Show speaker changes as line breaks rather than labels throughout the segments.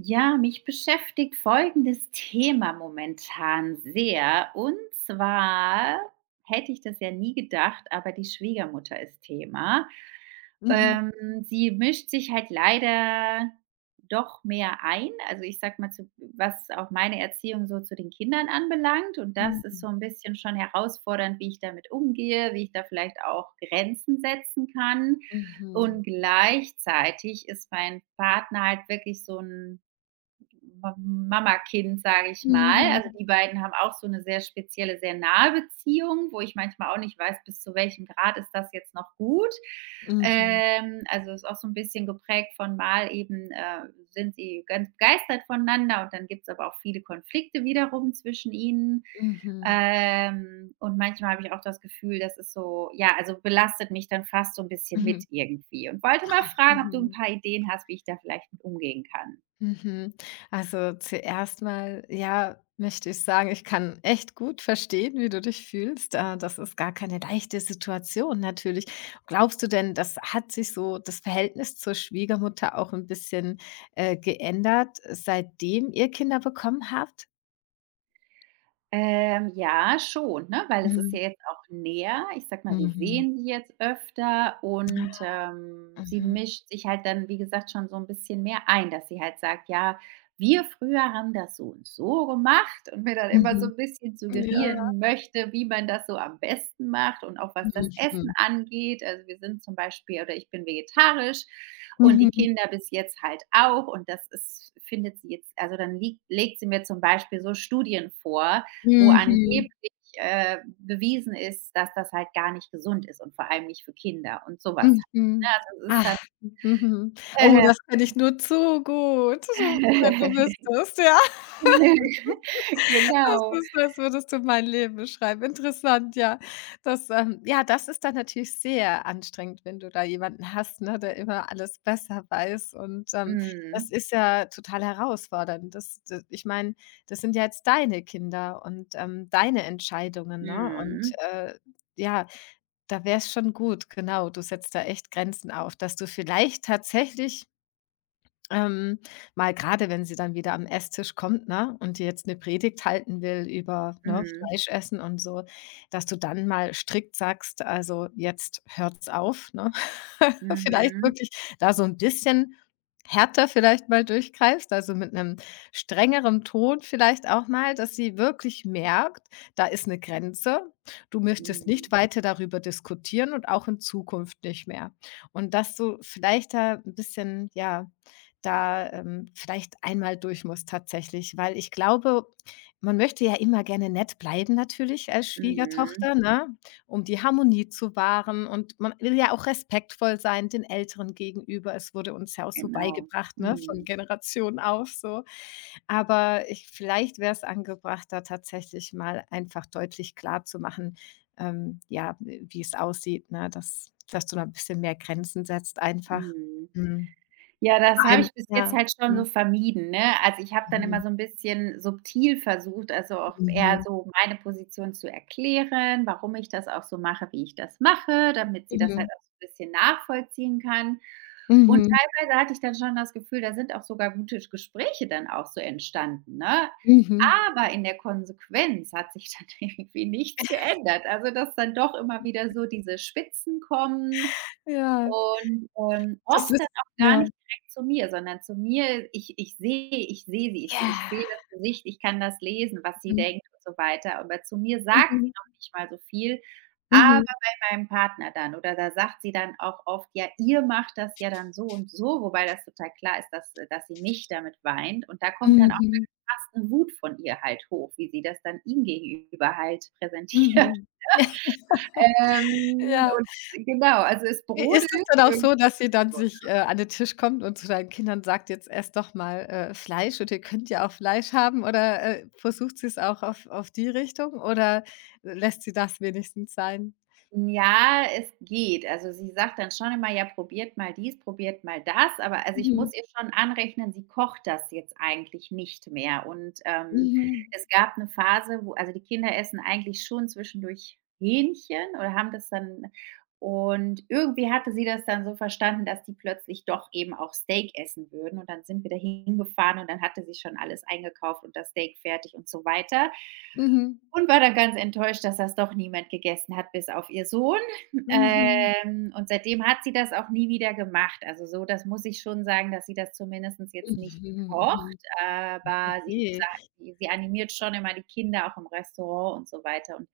Ja, mich beschäftigt folgendes Thema momentan sehr. Und zwar hätte ich das ja nie gedacht, aber die Schwiegermutter ist Thema.
Mhm.
Ähm, Sie mischt sich halt leider doch mehr ein. Also ich sag mal, was auch meine Erziehung so zu den Kindern anbelangt. Und das ist
Mhm.
so ein bisschen schon herausfordernd, wie ich damit umgehe, wie ich da vielleicht auch Grenzen setzen kann.
Mhm.
Und gleichzeitig ist mein Partner halt wirklich so ein Mama-Kind, sage ich mal. Also
Mhm.
die beiden haben auch so eine sehr spezielle, sehr nahe Beziehung, wo ich manchmal auch nicht weiß, bis zu welchem Grad ist das jetzt noch gut.
Mhm.
Also ist auch so ein bisschen geprägt von mal eben, sind sie ganz begeistert voneinander und dann gibt es aber auch viele Konflikte wiederum zwischen ihnen.
Mhm.
Und manchmal habe ich auch das Gefühl, das ist so ja, also belastet mich dann fast so ein bisschen mit
Mhm.
irgendwie und wollte mal
Ah,
fragen, ob du ein
mhm.
paar Ideen hast, wie ich da vielleicht mit umgehen kann.
Mhm. Also, zuerst mal, ja, möchte ich sagen, ich kann echt gut verstehen, wie du dich fühlst. Das ist gar keine leichte Situation natürlich. Glaubst du denn, das hat sich so das Verhältnis zur Schwiegermutter auch ein bisschen, geändert, seitdem ihr Kinder bekommen habt?
Ja, schon, ne? Weil es ist
Mhm.
ja jetzt auch näher. Ich sag mal, wir
Mhm.
sehen sie jetzt öfter und,
Ja.
sie
Mhm.
mischt sich halt dann, wie gesagt, schon so ein bisschen mehr ein, dass sie halt sagt: „Ja, wir früher haben das so und so gemacht“, und mir dann immer so
Mhm.
ein bisschen
Ja.
suggerieren möchte, wie man das so am besten macht und auch was das Essen
Mhm.
angeht. Also, wir sind zum Beispiel oder ich bin vegetarisch und die
Mhm.
Kinder bis jetzt halt auch und das ist findet sie jetzt also, dann liegt legt sie mir zum Beispiel so Studien vor, wo angeblich,
Mhm,
bewiesen ist, dass das halt gar nicht gesund ist und vor allem nicht für Kinder und sowas.
mhm.
Also, es ist
Ach,
dann
mhm. Oh,
äh,
das kenne ich nur zu gut, so wenn du wüsstest, ja. Das
genau.
ist, als würdest du mein Leben beschreiben. Interessant, ja. Das ist dann natürlich sehr anstrengend, wenn du da jemanden hast, ne, der immer alles besser weiß, und,
Mhm.
das ist ja total herausfordernd. Das d Ich meine, das sind ja jetzt deine Kinder und, deine Entscheidungen, ne? Und,
Mhm.
ja, da wär's schon gut, genau, du setzt da echt Grenzen auf, dass du vielleicht tatsächlich ähm, mal gerade, wenn sie dann wieder am Esstisch kommt, ne, und dir jetzt eine Predigt halten will über, ne,
Mhm.
Fleisch essen und so, dass du dann mal strikt sagst: „Also, jetzt hört's auf", ne? Vielleicht
Mhm.
wirklich da so ein bisschen härter vielleicht mal durchgreifst, also mit einem strengeren Ton vielleicht auch mal, dass sie wirklich merkt, da ist eine Grenze. Du möchtest nicht
Mhm.
weiter darüber diskutieren und auch in Zukunft nicht mehr. Und dass du vielleicht da ein bisschen, ja da, vielleicht einmal durch muss tatsächlich, weil ich glaube, man möchte ja immer gerne nett bleiben natürlich als
Mhm.
Schwiegertochter, ne, um die Harmonie zu wahren, und man will ja auch respektvoll sein den Älteren gegenüber. Es wurde uns ja auch so
Genau.
beigebracht, ne, von
Mhm.
Generation auf so. Aber ich vielleicht wäre es angebracht, da tatsächlich mal einfach deutlich klarzumachen, ja, wie es aussieht, ne, dass du da 'n bisschen mehr Grenzen setzt einfach.
Mhm.
Mhm,
Ja, das habe
allem
ich bis jetzt
ja.
halt schon
Mhm.
so vermieden, ne? Also, ich habe dann immer
Mhm.
so 'n bisschen subtil versucht, also, auch eher
Mhm.
so meine Position zu erklären, warum ich das auch so mache, wie ich das mache, damit sie das
Mhm.
halt auch so 'n bisschen nachvollziehen kann. Und
Mhm.
teilweise hatte ich dann schon das Gefühl, da sind auch sogar gute Gespräche dann auch so entstanden, ne?
Mhm.
Aber in der Konsequenz hat sich dann irgendwie nichts geändert. Also, dass dann doch immer wieder so diese Spitzen kommen
Ja,
und,
das
oft dann
ist
auch gar
ja.
nicht direkt zu mir, sondern zu mir ich sehe sie, ich
Ja.
sehe das Gesicht, ich kann das lesen, was sie
Mhm.
denkt und so weiter. Aber zu mir sagt sie
Mhm.
noch nicht mal so viel, aber
Mhm.
bei meinem Partner dann oder da sagt sie dann auch oft: „Ja, ihr macht das ja dann so und so“, wobei das total klar ist, dass sie mich damit weint. Und da kommt dann auch
Mhm.
fast 'ne Wut von ihr halt hoch, wie sie das dann ihm gegenüber halt präsentiert.
Mhm. Ja.
Und genau, also es
I ist
brodelt
es dann auch
irgendwo.
so, dass sie dann sich, an den Tisch kommt und zu deinen Kindern sagt: „Jetzt esst doch mal, Fleisch, und ihr könnt ja auch Fleisch haben", oder, versucht sie's auch auf die Richtung, oder lässt sie das wenigstens sein?
Ja, es geht. Also, sie sagt dann schon immer: „Ja, probiert mal dies, probiert mal das.“ Aber also, ich
Mhm.
muss ihr schon anrechnen, sie kocht das jetzt eigentlich nicht mehr. Und,
Mhm.
es gab eine Phase, wo also, die Kinder essen eigentlich schon zwischendurch Hähnchen oder haben das dann und irgendwie hatte sie das dann so verstanden, dass die plötzlich doch eben auch Steak essen würden. Und dann sind wir da hingefahren und dann hatte sie schon alles eingekauft und das Steak fertig und so weiter.
Mhm.
Und war dann ganz enttäuscht, dass das doch niemand gegessen hat, bis auf ihr Sohn.
Mhm.
Und seitdem hat sie das auch nie wieder gemacht. Also, so, das muss ich schon sagen, dass sie das zumindestens jetzt nicht
Mhm.
kocht,
Mhm.
aber sie
Okay.
sagt, sie animiert schon immer die Kinder auch im Restaurant und so weiter. Und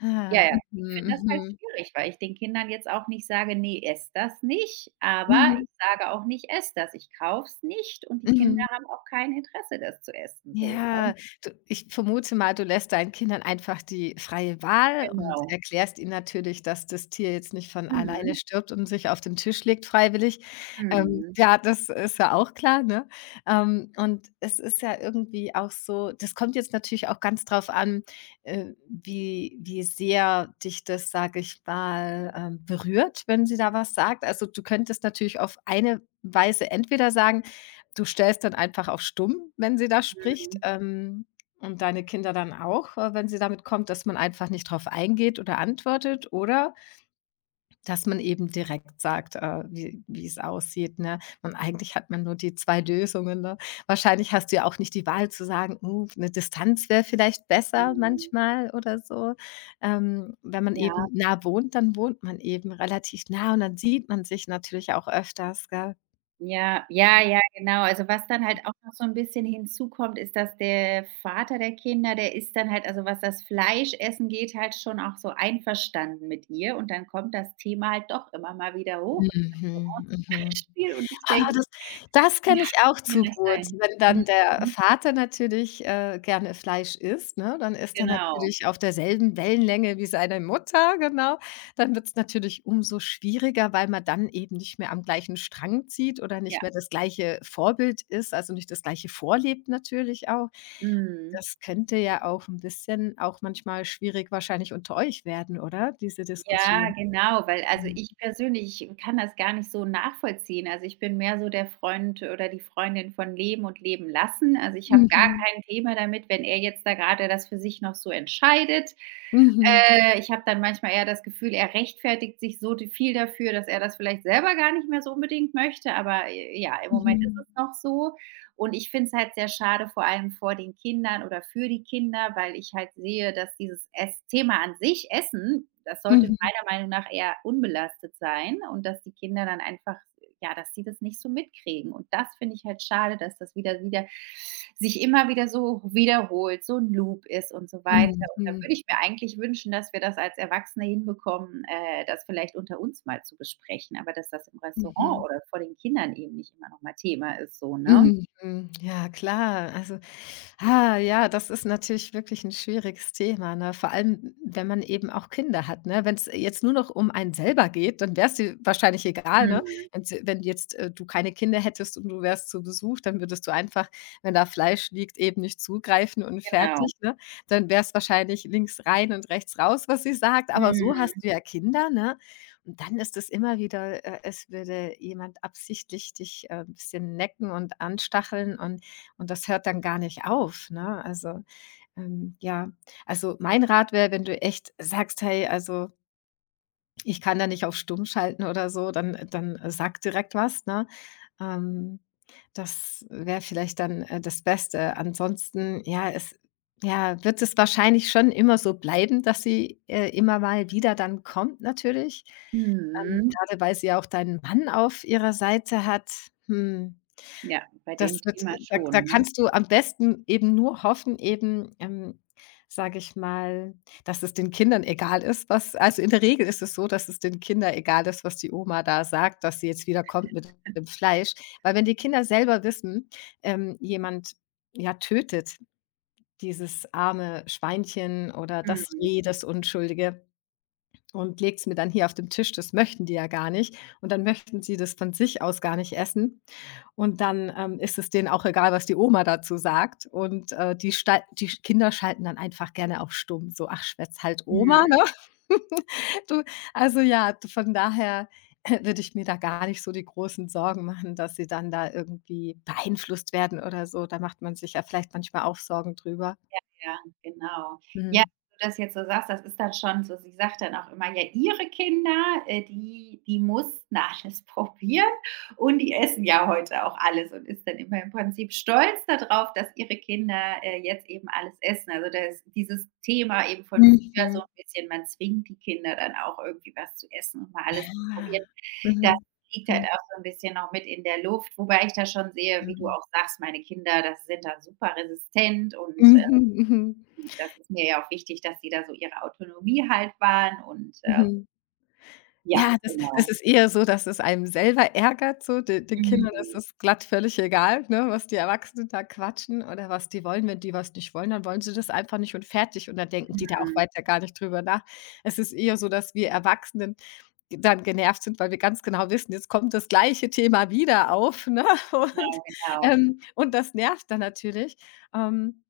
Ah,
ja, ja, ich
mhm,
finde das halt
mhm.
schwierig, weil ich den Kindern jetzt auch nicht sage: „Ne, ess das nicht“, aber
Mhm,
ich sage auch nicht: „Ess das“. Ich kaufe es nicht und die Kinder
mhm.
haben auch kein Interesse, das zu essen so,
Ja,
ne?
du ich vermute mal, du lässt deinen Kindern einfach die freie Wahl und
Genau.
erklärst ihnen natürlich, dass das Tier jetzt nicht von alleine
Mhm.
stirbt und sich auf den Tisch legt freiwillig.
Mhm.
Ja, das ist ja auch klar, ne? Und es ist ja irgendwie auch so, das kommt jetzt natürlich auch ganz drauf an, wie sehr dich das, sage ich mal, berührt, wenn sie da was sagt. Also, du könntest natürlich auf eine Weise entweder sagen: Du stellst dann einfach auf stumm, wenn sie da spricht,
Mhm,
und deine Kinder dann auch, wenn sie damit kommt, dass man einfach nicht drauf eingeht oder antwortet, oder dass man eben direkt sagt, wie es aussieht, ne? Man Eigentlich hat man nur die 2 Lösungen, ne? Wahrscheinlich hast du ja auch nicht die Wahl zu sagen: 'ne Distanz wäre vielleicht besser
mhm.
manchmal" oder so. Wenn man
Ja,
eben nah wohnt, dann wohnt man eben relativ nah, und dann sieht man sich natürlich auch öfters, gell?
ja, ja, ja, genau. Also, was dann halt auch noch so ein bisschen hinzukommt, ist, dass der Vater der Kinder, der ist dann halt also, was das Fleischessen geht, halt schon auch so einverstanden mit ihr und dann kommt das Thema halt doch immer mal wieder hoch im
Mhm,
Restaurant zum
mhm.
Beispiel und ich
Ah,
denke:
das kenne
„Ja,
ich
das
auch
kann ja
zu
nicht
gut.
sein.“
Wenn dann der
Mhm,
Vater natürlich, gerne Fleisch isst, ne, dann ist er
genau.
natürlich auf derselben Wellenlänge wie seine Mutter, genau. Dann wird's natürlich umso schwieriger, weil man dann eben nicht mehr am gleichen Strang zieht oder
Ja,
nicht mehr das gleiche Vorbild ist, also nicht das Gleiche vorlebt natürlich auch.
mhm.
Das könnte ja auch 'n bisschen auch manchmal schwierig wahrscheinlich unter euch werden, oder, diese
Ja,
Diskussion?
genau, weil also,
Mhm.
ich kann das gar nicht so nachvollziehen. Also, ich bin mehr so der Freund oder die Freundin von leben und leben lassen. Also, ich habe gar
Mhm.
kein Thema damit, wenn er jetzt da gerade das für sich noch so entscheidet.
Mhm.
Ich habe dann manchmal eher das Gefühl, er rechtfertigt sich so d viel dafür, dass er das vielleicht selber gar nicht mehr so unbedingt möchte, aber, ja, im Moment ist
Mhm.
es noch so. Und ich finde es halt sehr schade, vor allem vor den Kindern oder für die Kinder, weil ich halt sehe, dass dieses Ess Thema an sich Essen, das sollte
Mhm.
meiner Meinung nach eher unbelastet sein und dass die Kinder dann einfach ja, dass die das nicht so mitkriegen und das finde ich halt schade, dass das wieder sich immer wieder so wiederholt, so ein Loop ist und so weiter
Mhm,
und da
mhm,
würde ich mir eigentlich wünschen, dass wir das als Erwachsene hinbekommen, das vielleicht unter uns mal zu besprechen, aber dass das im Restaurant
mhm,
oder vor den Kindern eben nicht immer noch mal Thema ist so, ne?
mhm, mhm. Ja klar. Also, ah, ja, das ist natürlich wirklich ein schwieriges Thema, ne? Vor allem, wenn man eben auch Kinder hat, ne? Wenn es jetzt nur noch um einen selber geht, dann wäre es dir wahrscheinlich egal, ne?
Mhm,
Wenn jetzt, du keine Kinder hättest und du wärst zu Besuch, dann würdest du einfach, wenn da Fleisch liegt, eben nicht zugreifen und
genau.
fertig, ne? Dann wäre es wahrscheinlich links rein und rechts raus, was sie sagt. Aber so hast
Mhm.
du ja Kinder, ne? Dann ist es immer wieder, es würde jemand absichtlich dich, ein bisschen necken und anstacheln, und das hört dann gar nicht auf, ne? Also, ja. Also, mein Rat wäre, wenn du echt sagst: „Hey, also, ich kann da nicht auf stumm schalten oder so", dann sag direkt was, ne? Ähm, das wäre vielleicht dann, das Beste. Ansonsten, ja, es ja, wird es wahrscheinlich schon immer so bleiben, dass sie, immer mal wieder dann kommt natürlich. Ähm,
Mhm.
grade weil sie ja auch deinen Mann auf ihrer Seite hat. Hm,
Ja, bei
das
dem
wird
Thema
da da
schon, ne?
kannst du am besten eben nur hoffen, eben, sage ich mal, dass es den Kindern egal ist, was, also, in der Regel ist es so, dass es den Kindern egal ist, was die Oma da sagt, dass sie jetzt wieder kommt mit dem Fleisch. Weil wenn die Kinder selber wissen, jemand, ja, tötet dieses arme Schweinchen oder das
Mhm.
Reh, das Unschuldige, und legt's mir dann hier auf den Tisch. Das möchten die ja gar nicht. Und dann möchten sie das von sich aus gar nicht essen. Und dann, ist es denen auch egal, was die Oma dazu sagt. Und, die stei die Kinder schalten dann einfach gerne auf stumm. So: „Ach, schwätz halt, Oma", ne?
Mhm.
Du, also ja, d von daher würde ich mir da gar nicht so die großen Sorgen machen, dass sie dann da irgendwie beeinflusst werden oder so. Da macht man sich ja vielleicht manchmal auch Sorgen drüber.
Ja, genau. Ja,
Mhm.
wenn du das jetzt so sagst, das ist dann schon so sie sagt dann auch immer: „Ja, ihre Kinder, die mussten alles probieren und die essen ja heute auch alles“ und ist dann immer im Prinzip stolz darauf dass ihre Kinder, jetzt eben alles essen. Also, das dieses Thema eben von früher
Mhm.
so ein bisschen, man zwingt die Kinder dann auch irgendwie was zu essen und mal alles
Ja.
zu probieren. Das
Mhm.
liegt halt
Mhm.
auch so ein bisschen noch mit in der Luft, wobei ich da schon sehe, wie du
Mhm.
auch sagst, meine Kinder, das sind da super resistent und,
Mhm, mhm,
das ist mir ja auch wichtig, dass sie da so ihre Autonomie halt wahren und,
mhm.
ja,
Ja, das
genau.
ist eher so, dass es einem selber ärgert, so de den Kindern ist
Mhm,
das glatt völlig egal, ne, was die Erwachsenen da quatschen oder was die wollen. Wenn die was nicht wollen, dann wollen sie das einfach nicht und fertig, und dann denken die da auch
mhm,
weiter gar nicht drüber nach. Es ist eher so, dass wir Erwachsenen g dann genervt sind, weil wir ganz genau wissen, jetzt kommt das gleiche Thema wieder auf, ne? Und,
genau, genau.
und das nervt dann natürlich. Ähm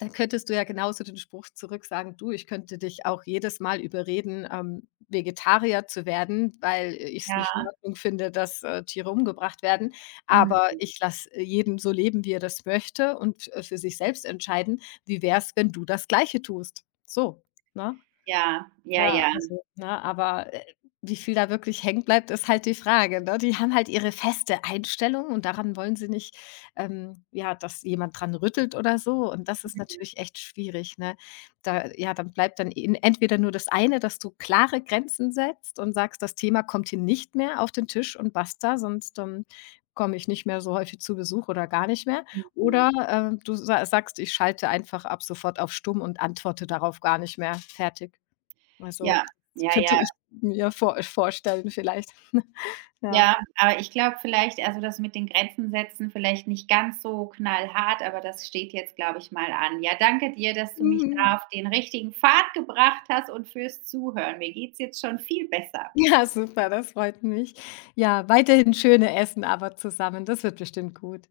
Dann könntest du ja genauso den Spruch zurück sagen: „Du, ich könnte dich auch jedes Mal überreden, Vegetarier zu werden, weil ich es nicht in
Ja,
Ordnung finde, dass, Tiere umgebracht werden.
mhm.
Aber ich lasse jeden so leben, wie er das möchte, und, für sich selbst entscheiden. Wie wär's, wenn du das Gleiche tust?" So, ne?
Ja, ja,
Ja,
ja.
also, ne, aber, wie viel da wirklich hängen bleibt, ist halt die Frage, ne? Die haben halt ihre feste Einstellung und daran wollen sie nicht, ja, dass jemand dran rüttelt oder so. Und das ist natürlich echt schwierig, ne? Da, ja, dann bleibt dann en entweder nur das eine, dass du klare Grenzen setzt und sagst: „Das Thema kommt hier nicht mehr auf den Tisch und basta, sonst, komme ich nicht mehr so häufig zu Besuch oder gar nicht mehr."
Mhm.
Oder, du sa sagst: „Ich schalte einfach ab sofort auf stumm und antworte darauf gar nicht mehr. Fertig." Also,
Ja,
das
ja,
könnte
ja.
ich mir vorstellen vielleicht. Ja.
Ja, aber ich glaube vielleicht also, das mit den Grenzen setzen vielleicht nicht ganz so knallhart, aber das steht jetzt, glaube ich, mal an. Ja, danke dir, dass du mich
Mhm.
da auf den richtigen Pfad gebracht hast und fürs Zuhören. Mir geht's jetzt schon viel besser.
Ja, super, das freut mich. Ja, weiterhin schöne Essen aber zusammen. Das wird bestimmt gut.